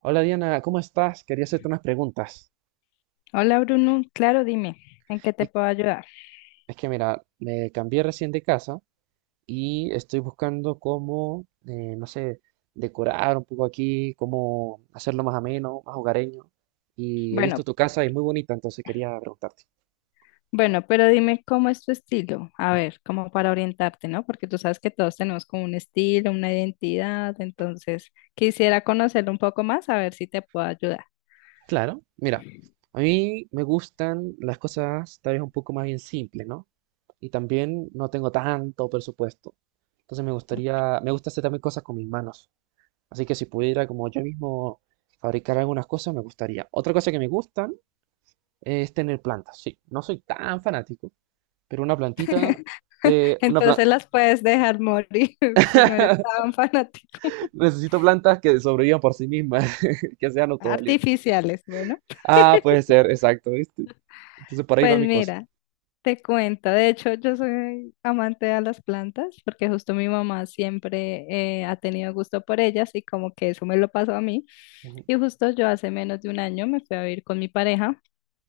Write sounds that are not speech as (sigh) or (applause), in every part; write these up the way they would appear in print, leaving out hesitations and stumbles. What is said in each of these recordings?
Hola Diana, ¿cómo estás? Quería hacerte unas preguntas. Hola Bruno, claro, dime, ¿en qué te Es puedo ayudar? es que mira, me cambié recién de casa y estoy buscando cómo, no sé, decorar un poco aquí, cómo hacerlo más ameno, más hogareño. Y he Bueno, visto tu casa y es muy bonita, entonces quería preguntarte. bueno, pero dime cómo es tu estilo, a ver, como para orientarte, ¿no? Porque tú sabes que todos tenemos como un estilo, una identidad, entonces quisiera conocerlo un poco más, a ver si te puedo ayudar. Claro, mira, (laughs) a mí me gustan las cosas tal vez un poco más bien simples, ¿no? Y también no tengo tanto presupuesto. Entonces me gustaría, me gusta hacer también cosas con mis manos. Así que si pudiera como yo mismo fabricar algunas cosas, me gustaría. Otra cosa que me gustan es tener plantas. Sí, no soy tan fanático, pero una plantita, una planta, Entonces las puedes dejar morir (laughs) si no eres (laughs) tan (laughs) fanático. necesito plantas que sobrevivan por sí mismas, (laughs) que sean autovalientes. Artificiales, bueno. Ah, puede ser, exacto, ¿viste? Entonces por ahí va Pues mi cosa. mira, te cuento, de hecho yo soy amante a las plantas porque justo mi mamá siempre ha tenido gusto por ellas y como que eso me lo pasó a mí. Ujú, Y justo yo hace menos de un año me fui a vivir con mi pareja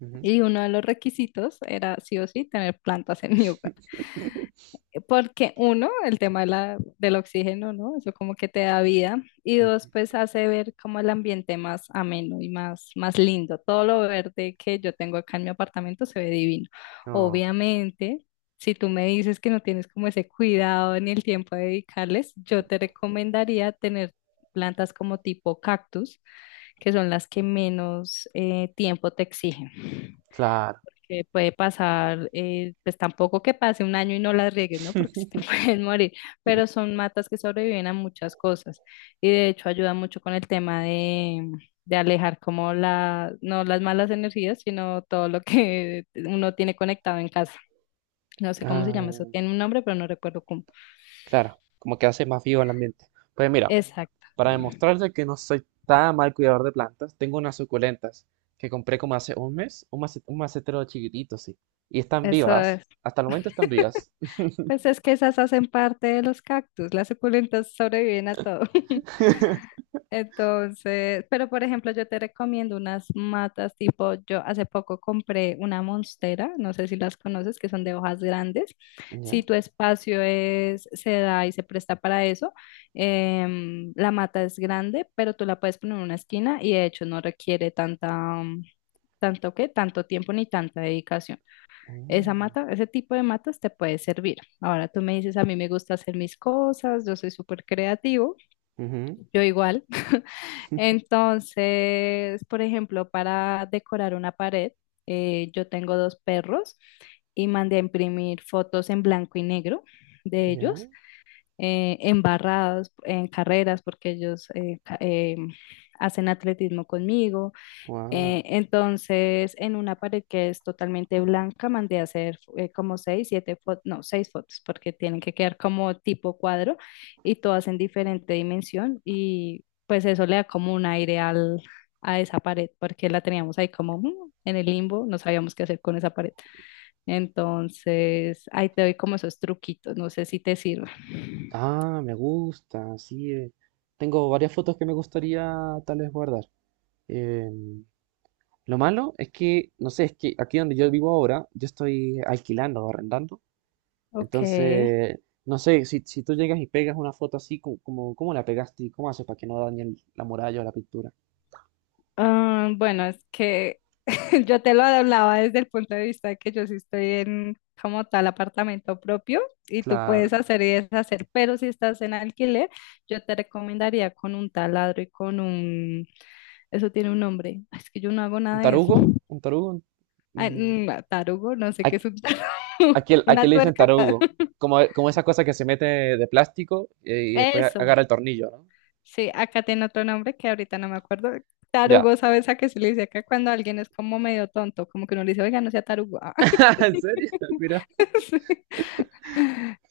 ujú, y uno de los requisitos era sí o sí tener plantas en mi hogar. (laughs) Porque uno, el tema de del oxígeno, ¿no? Eso como que te da vida. Y dos, ujú. pues hace ver como el ambiente más ameno y más, más lindo. Todo lo verde que yo tengo acá en mi apartamento se ve divino. No, Obviamente, si tú me dices que no tienes como ese cuidado ni el tiempo de dedicarles, yo te recomendaría tener plantas como tipo cactus, que son las que menos tiempo te exigen claro. que puede pasar, pues tampoco que pase un año y no las riegues, ¿no? Porque se te (laughs) pueden morir, pero son matas que sobreviven a muchas cosas y de hecho ayuda mucho con el tema de alejar como no las malas energías, sino todo lo que uno tiene conectado en casa. No sé cómo se Ah, llama eso, tiene un nombre, pero no recuerdo cómo. claro, como que hace más vivo el ambiente. Pues mira, Exacto. para demostrarte que no soy tan mal cuidador de plantas, tengo unas suculentas que compré como hace un mes, un un macetero chiquitito, sí. Y están Eso vivas, es. hasta el momento están vivas. Pues es que esas hacen parte de los cactus, las suculentas sobreviven a todo. (laughs) (laughs) Entonces, pero por ejemplo, yo te recomiendo unas matas tipo, yo hace poco compré una monstera, no sé si las conoces, que son de hojas grandes. Si Ya. tu espacio es, se da y se presta para eso, la mata es grande, pero tú la puedes poner en una esquina y de hecho no requiere tanta, mm, tanto que, tanto tiempo ni tanta dedicación. Esa Mm. mata, ese tipo de matas te puede servir. Ahora tú me dices, a mí me gusta hacer mis cosas, yo soy súper creativo, Ujú. yo igual. (laughs) Entonces, por ejemplo, para decorar una pared, yo tengo dos perros y mandé a imprimir fotos en blanco y negro de ellos, Ya. Embarrados en carreras, porque ellos hacen atletismo conmigo, Wow. Entonces, en una pared que es totalmente blanca, mandé a hacer como seis, siete fotos, no, seis fotos, porque tienen que quedar como tipo cuadro y todas en diferente dimensión y pues eso le da como un aire a esa pared, porque la teníamos ahí como en el limbo, no sabíamos qué hacer con esa pared. Entonces, ahí te doy como esos truquitos, no sé si te sirve. Ah, me gusta, sí. Tengo varias fotos que me gustaría tal vez guardar. Em, lo malo es que, no sé, es que aquí donde yo vivo ahora, yo estoy alquilando o arrendando. Ok. Entonces, no sé, si, si tú llegas y pegas una foto así, como, ¿cómo la pegaste y cómo haces para que no dañe la muralla o la pintura? Ah, bueno, es que (laughs) yo te lo hablaba desde el punto de vista de que yo sí estoy en como tal apartamento propio y tú Claro. puedes hacer y deshacer, pero si estás en alquiler, yo te recomendaría con un taladro y con un... Eso tiene un nombre. Ay, es que yo no hago ¿Un nada de eso. tarugo? ¿Un tarugo? Ay, Mm, tarugo, no sé qué es aquí, un tarugo. (laughs) aquí ¿Una le dicen tuerca? tarugo. (laughs) Como, como esa cosa que se mete de plástico y después Eso. agarra el tornillo, ¿no? Sí, acá tiene otro nombre que ahorita no me acuerdo. Ya. Tarugo, ¿sabes a qué se le dice acá cuando alguien es como medio tonto? Como que uno le dice, oiga, no sea tarugo. Ah. (laughs) ¿En serio? (laughs) Mira. (laughs) Sí.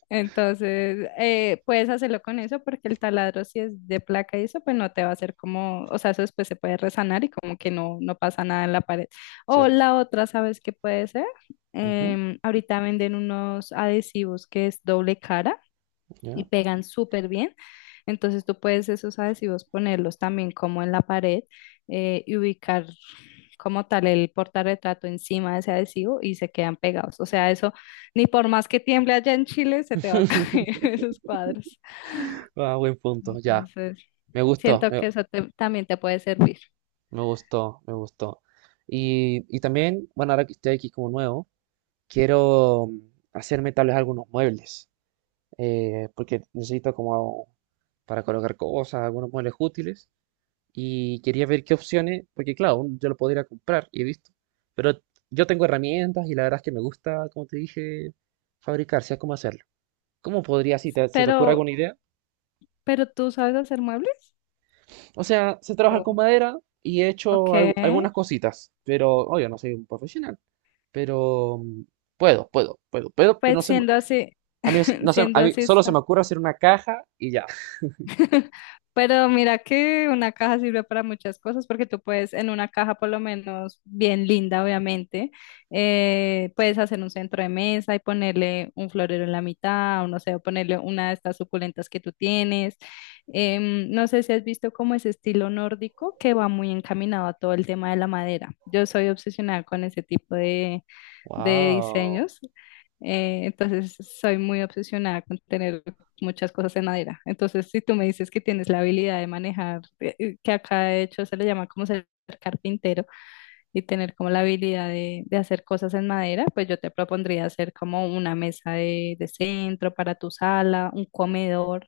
Entonces, puedes hacerlo con eso porque el taladro, si es de placa y eso, pues no te va a hacer como, o sea, eso después se puede resanar y como que no, no pasa nada en la pared. O Cierto. la otra, ¿sabes qué puede ser? Ujú, Ahorita venden unos adhesivos que es doble cara y ya. pegan súper bien. Entonces tú puedes esos adhesivos ponerlos también como en la pared y ubicar como tal el portarretrato encima de ese adhesivo y se quedan pegados. O sea, eso ni por más que tiemble allá en Chile se te va a (laughs) caer (laughs) esos cuadros. Ah, buen punto, ya. Entonces, Me gustó, siento me, que eso también te puede servir. me gustó, me gustó. Y también, bueno, ahora que estoy aquí como nuevo, quiero hacerme tal vez algunos muebles, porque necesito como para colocar cosas, algunos muebles útiles. Y quería ver qué opciones, porque claro, yo lo podría comprar y he visto. Pero yo tengo herramientas y la verdad es que me gusta, como te dije, fabricar, sé cómo hacerlo. ¿Cómo podría, si se te ocurre Pero, alguna idea? pero ¿tú sabes hacer muebles? O sea, sé trabajar con Oh, madera y he hecho algunas ok. cositas, pero obvio, no soy un profesional. Pero puedo, pero no Pues sé, siendo así, a mí, (laughs) no se- siendo a mí así, solo se me ocurre hacer una caja y ya. pero mira que una caja sirve para muchas cosas porque tú puedes en una caja por lo menos bien linda, obviamente, puedes hacer un centro de mesa y ponerle un florero en la mitad o no sé, o ponerle una de estas suculentas que tú tienes. No sé si has visto como ese estilo nórdico que va muy encaminado a todo el tema de la madera. Yo soy obsesionada con ese tipo de Wow. diseños. Entonces, soy muy obsesionada con tener muchas cosas en madera. Entonces, si tú me dices que tienes la habilidad de manejar, que acá de hecho se le llama como ser carpintero y tener como la habilidad de hacer cosas en madera, pues yo te propondría hacer como una mesa de centro para tu sala, un comedor,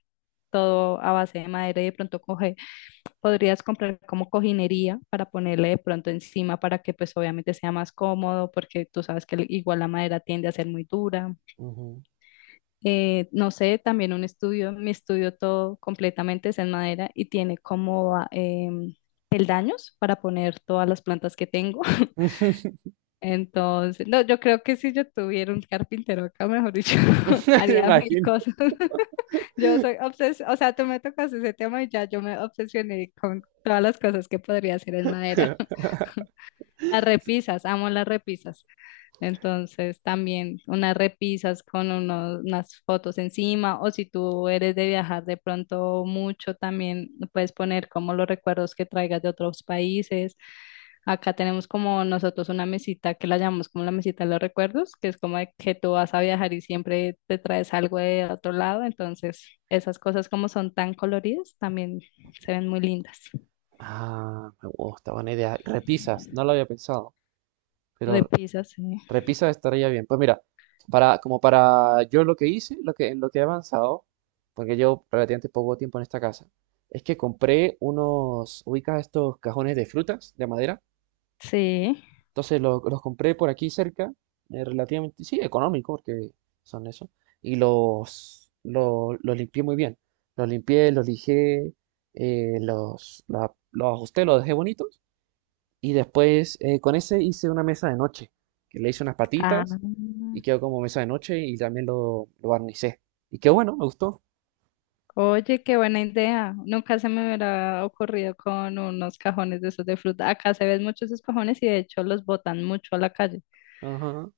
todo a base de madera y de pronto coger podrías comprar como cojinería para ponerle de pronto encima para que pues obviamente sea más cómodo porque tú sabes que igual la madera tiende a ser muy dura. Ujú. No sé, también un estudio, mi estudio todo completamente es en madera y tiene como peldaños para poner todas las plantas que tengo. (laughs) (laughs) Entonces, no, yo creo que si yo tuviera un carpintero acá, mejor dicho, (laughs) Me haría mil imagino. cosas. (laughs) Yo soy obses, o sea, tú me tocas ese tema y ya yo me obsesioné con todas las cosas que podría hacer en madera. (laughs) (laughs) Las repisas, amo las repisas. Entonces, también unas repisas con unas fotos encima, o si tú eres de viajar de pronto mucho, también puedes poner como los recuerdos que traigas de otros países. Acá tenemos como nosotros una mesita que la llamamos como la mesita de los recuerdos, que es como de que tú vas a viajar y siempre te traes algo de otro lado, entonces esas cosas como son tan coloridas también se ven muy lindas. Ah, me gusta, buena idea. Repisas, no lo había pensado, pero Repisas, sí. repisas estaría bien. Pues mira, para, como para yo lo que hice, lo que, en lo que he avanzado, porque llevo relativamente poco tiempo en esta casa, es que compré unos, ubicas estos cajones de frutas, de madera, Sí. entonces los compré por aquí cerca, relativamente, sí, económico, porque son eso. Y los, los limpié muy bien. Los limpié, los lijé, los, los ajusté, los dejé bonitos. Y después con ese hice una mesa de noche, que le hice unas Ah, patitas y quedó como mesa de noche y también lo barnicé. Y quedó bueno, me gustó. oye, qué buena idea. Nunca se me hubiera ocurrido con unos cajones de esos de fruta. Acá se ven muchos esos cajones y de hecho los botan mucho a la calle. Ajá.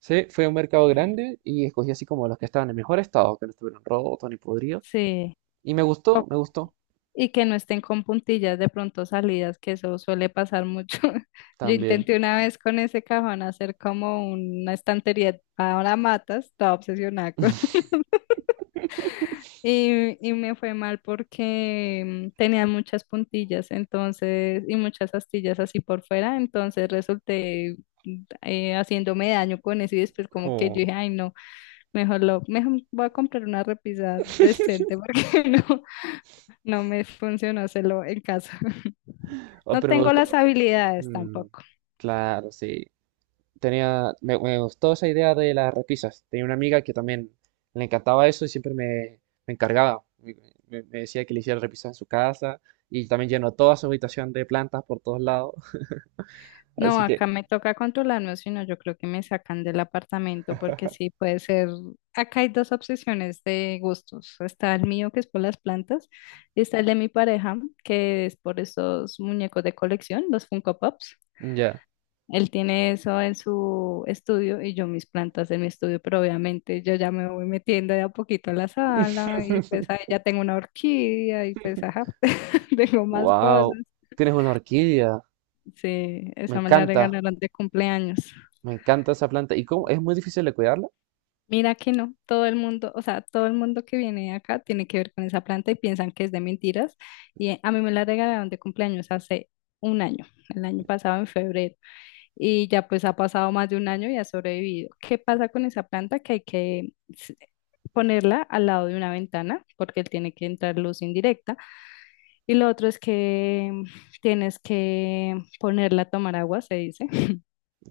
Sí, fue un mercado grande y escogí así como los que estaban en mejor estado, que no estuvieron rotos ni podridos. Sí. Y me gustó Y que no estén con puntillas de pronto salidas, que eso suele pasar mucho. (laughs) Yo también. intenté una vez con ese cajón hacer como una estantería para matas, estaba obsesionada con... (laughs) Y me fue mal porque tenía muchas puntillas, entonces, y muchas astillas así por fuera, entonces resulté haciéndome daño con eso y después como que yo Oh, dije, ay no, mejor voy a comprar una repisa decente porque (laughs) no, no me funcionó hacerlo en casa. (laughs) oh, No pero me tengo las gustó. habilidades Mm, tampoco. claro, sí. Tenía, me gustó esa idea de las repisas. Tenía una amiga que también le encantaba eso y siempre me, me encargaba. Me, me decía que le hiciera repisas en su casa y también llenó toda su habitación de plantas por todos lados. (laughs) No, Así que, acá me toca controlarme, si no, yo creo que me sacan del apartamento porque sí puede ser. Acá hay dos obsesiones de gustos. Está el mío, que es por las plantas, y está el de mi pareja, que es por esos muñecos de colección, los Funko Pops. ya. Él tiene eso en su estudio y yo mis plantas en mi estudio, pero obviamente yo ya me voy metiendo de a poquito a la sala y pues ahí (laughs) ya tengo una orquídea y pues ajá, (laughs) tengo más cosas. Wow, tienes una orquídea. Sí, Me esa me la encanta, regalaron de cumpleaños. me encanta esa planta. ¿Y cómo? ¿Es muy difícil de cuidarla? Mira que no, todo el mundo, o sea, todo el mundo que viene acá tiene que ver con esa planta y piensan que es de mentiras. Y a mí me la regalaron de cumpleaños hace un año, el año pasado en febrero. Y ya pues ha pasado más de un año y ha sobrevivido. ¿Qué pasa con esa planta? Que hay que ponerla al lado de una ventana porque tiene que entrar luz indirecta. Y lo otro es que tienes que ponerla a tomar agua, se dice.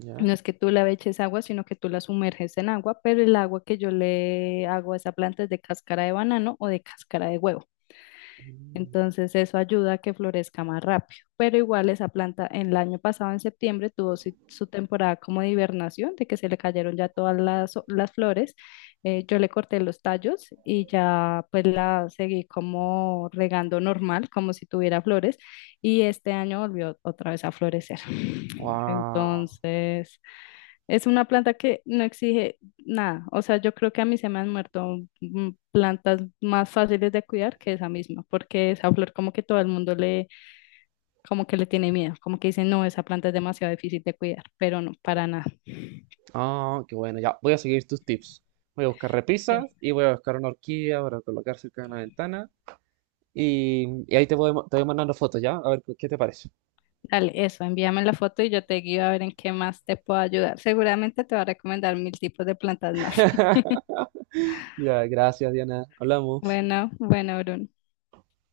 Ya. No es que tú la eches agua, sino que tú la sumerges en agua, pero el agua que yo le hago a esa planta es de cáscara de banano o de cáscara de huevo. Entonces eso ayuda a que florezca más rápido. Pero igual esa planta en el año pasado, en septiembre, tuvo su temporada como de hibernación, de que se le cayeron ya todas las flores. Yo le corté los tallos y ya pues la seguí como regando normal, como si tuviera flores. Y este año volvió otra vez a florecer. Wow. Entonces, es una planta que no exige nada. O sea, yo creo que a mí se me han muerto plantas más fáciles de cuidar que esa misma, porque esa flor como que todo el mundo como que le tiene miedo, como que dice, no, esa planta es demasiado difícil de cuidar, pero no, para nada. Ah, qué bueno, ya. Voy a seguir tus tips. Voy a buscar repisas Sí. y voy a buscar una horquilla para colocar cerca de una ventana. Y ahí te voy mandando fotos, ¿ya? A ver qué te parece. Dale, eso, envíame la foto y yo te guío a ver en qué más te puedo ayudar. Seguramente te va a recomendar mil tipos de plantas más. (laughs) (laughs) Ya, gracias, Diana. Hablamos. Bueno, bueno, Bruno.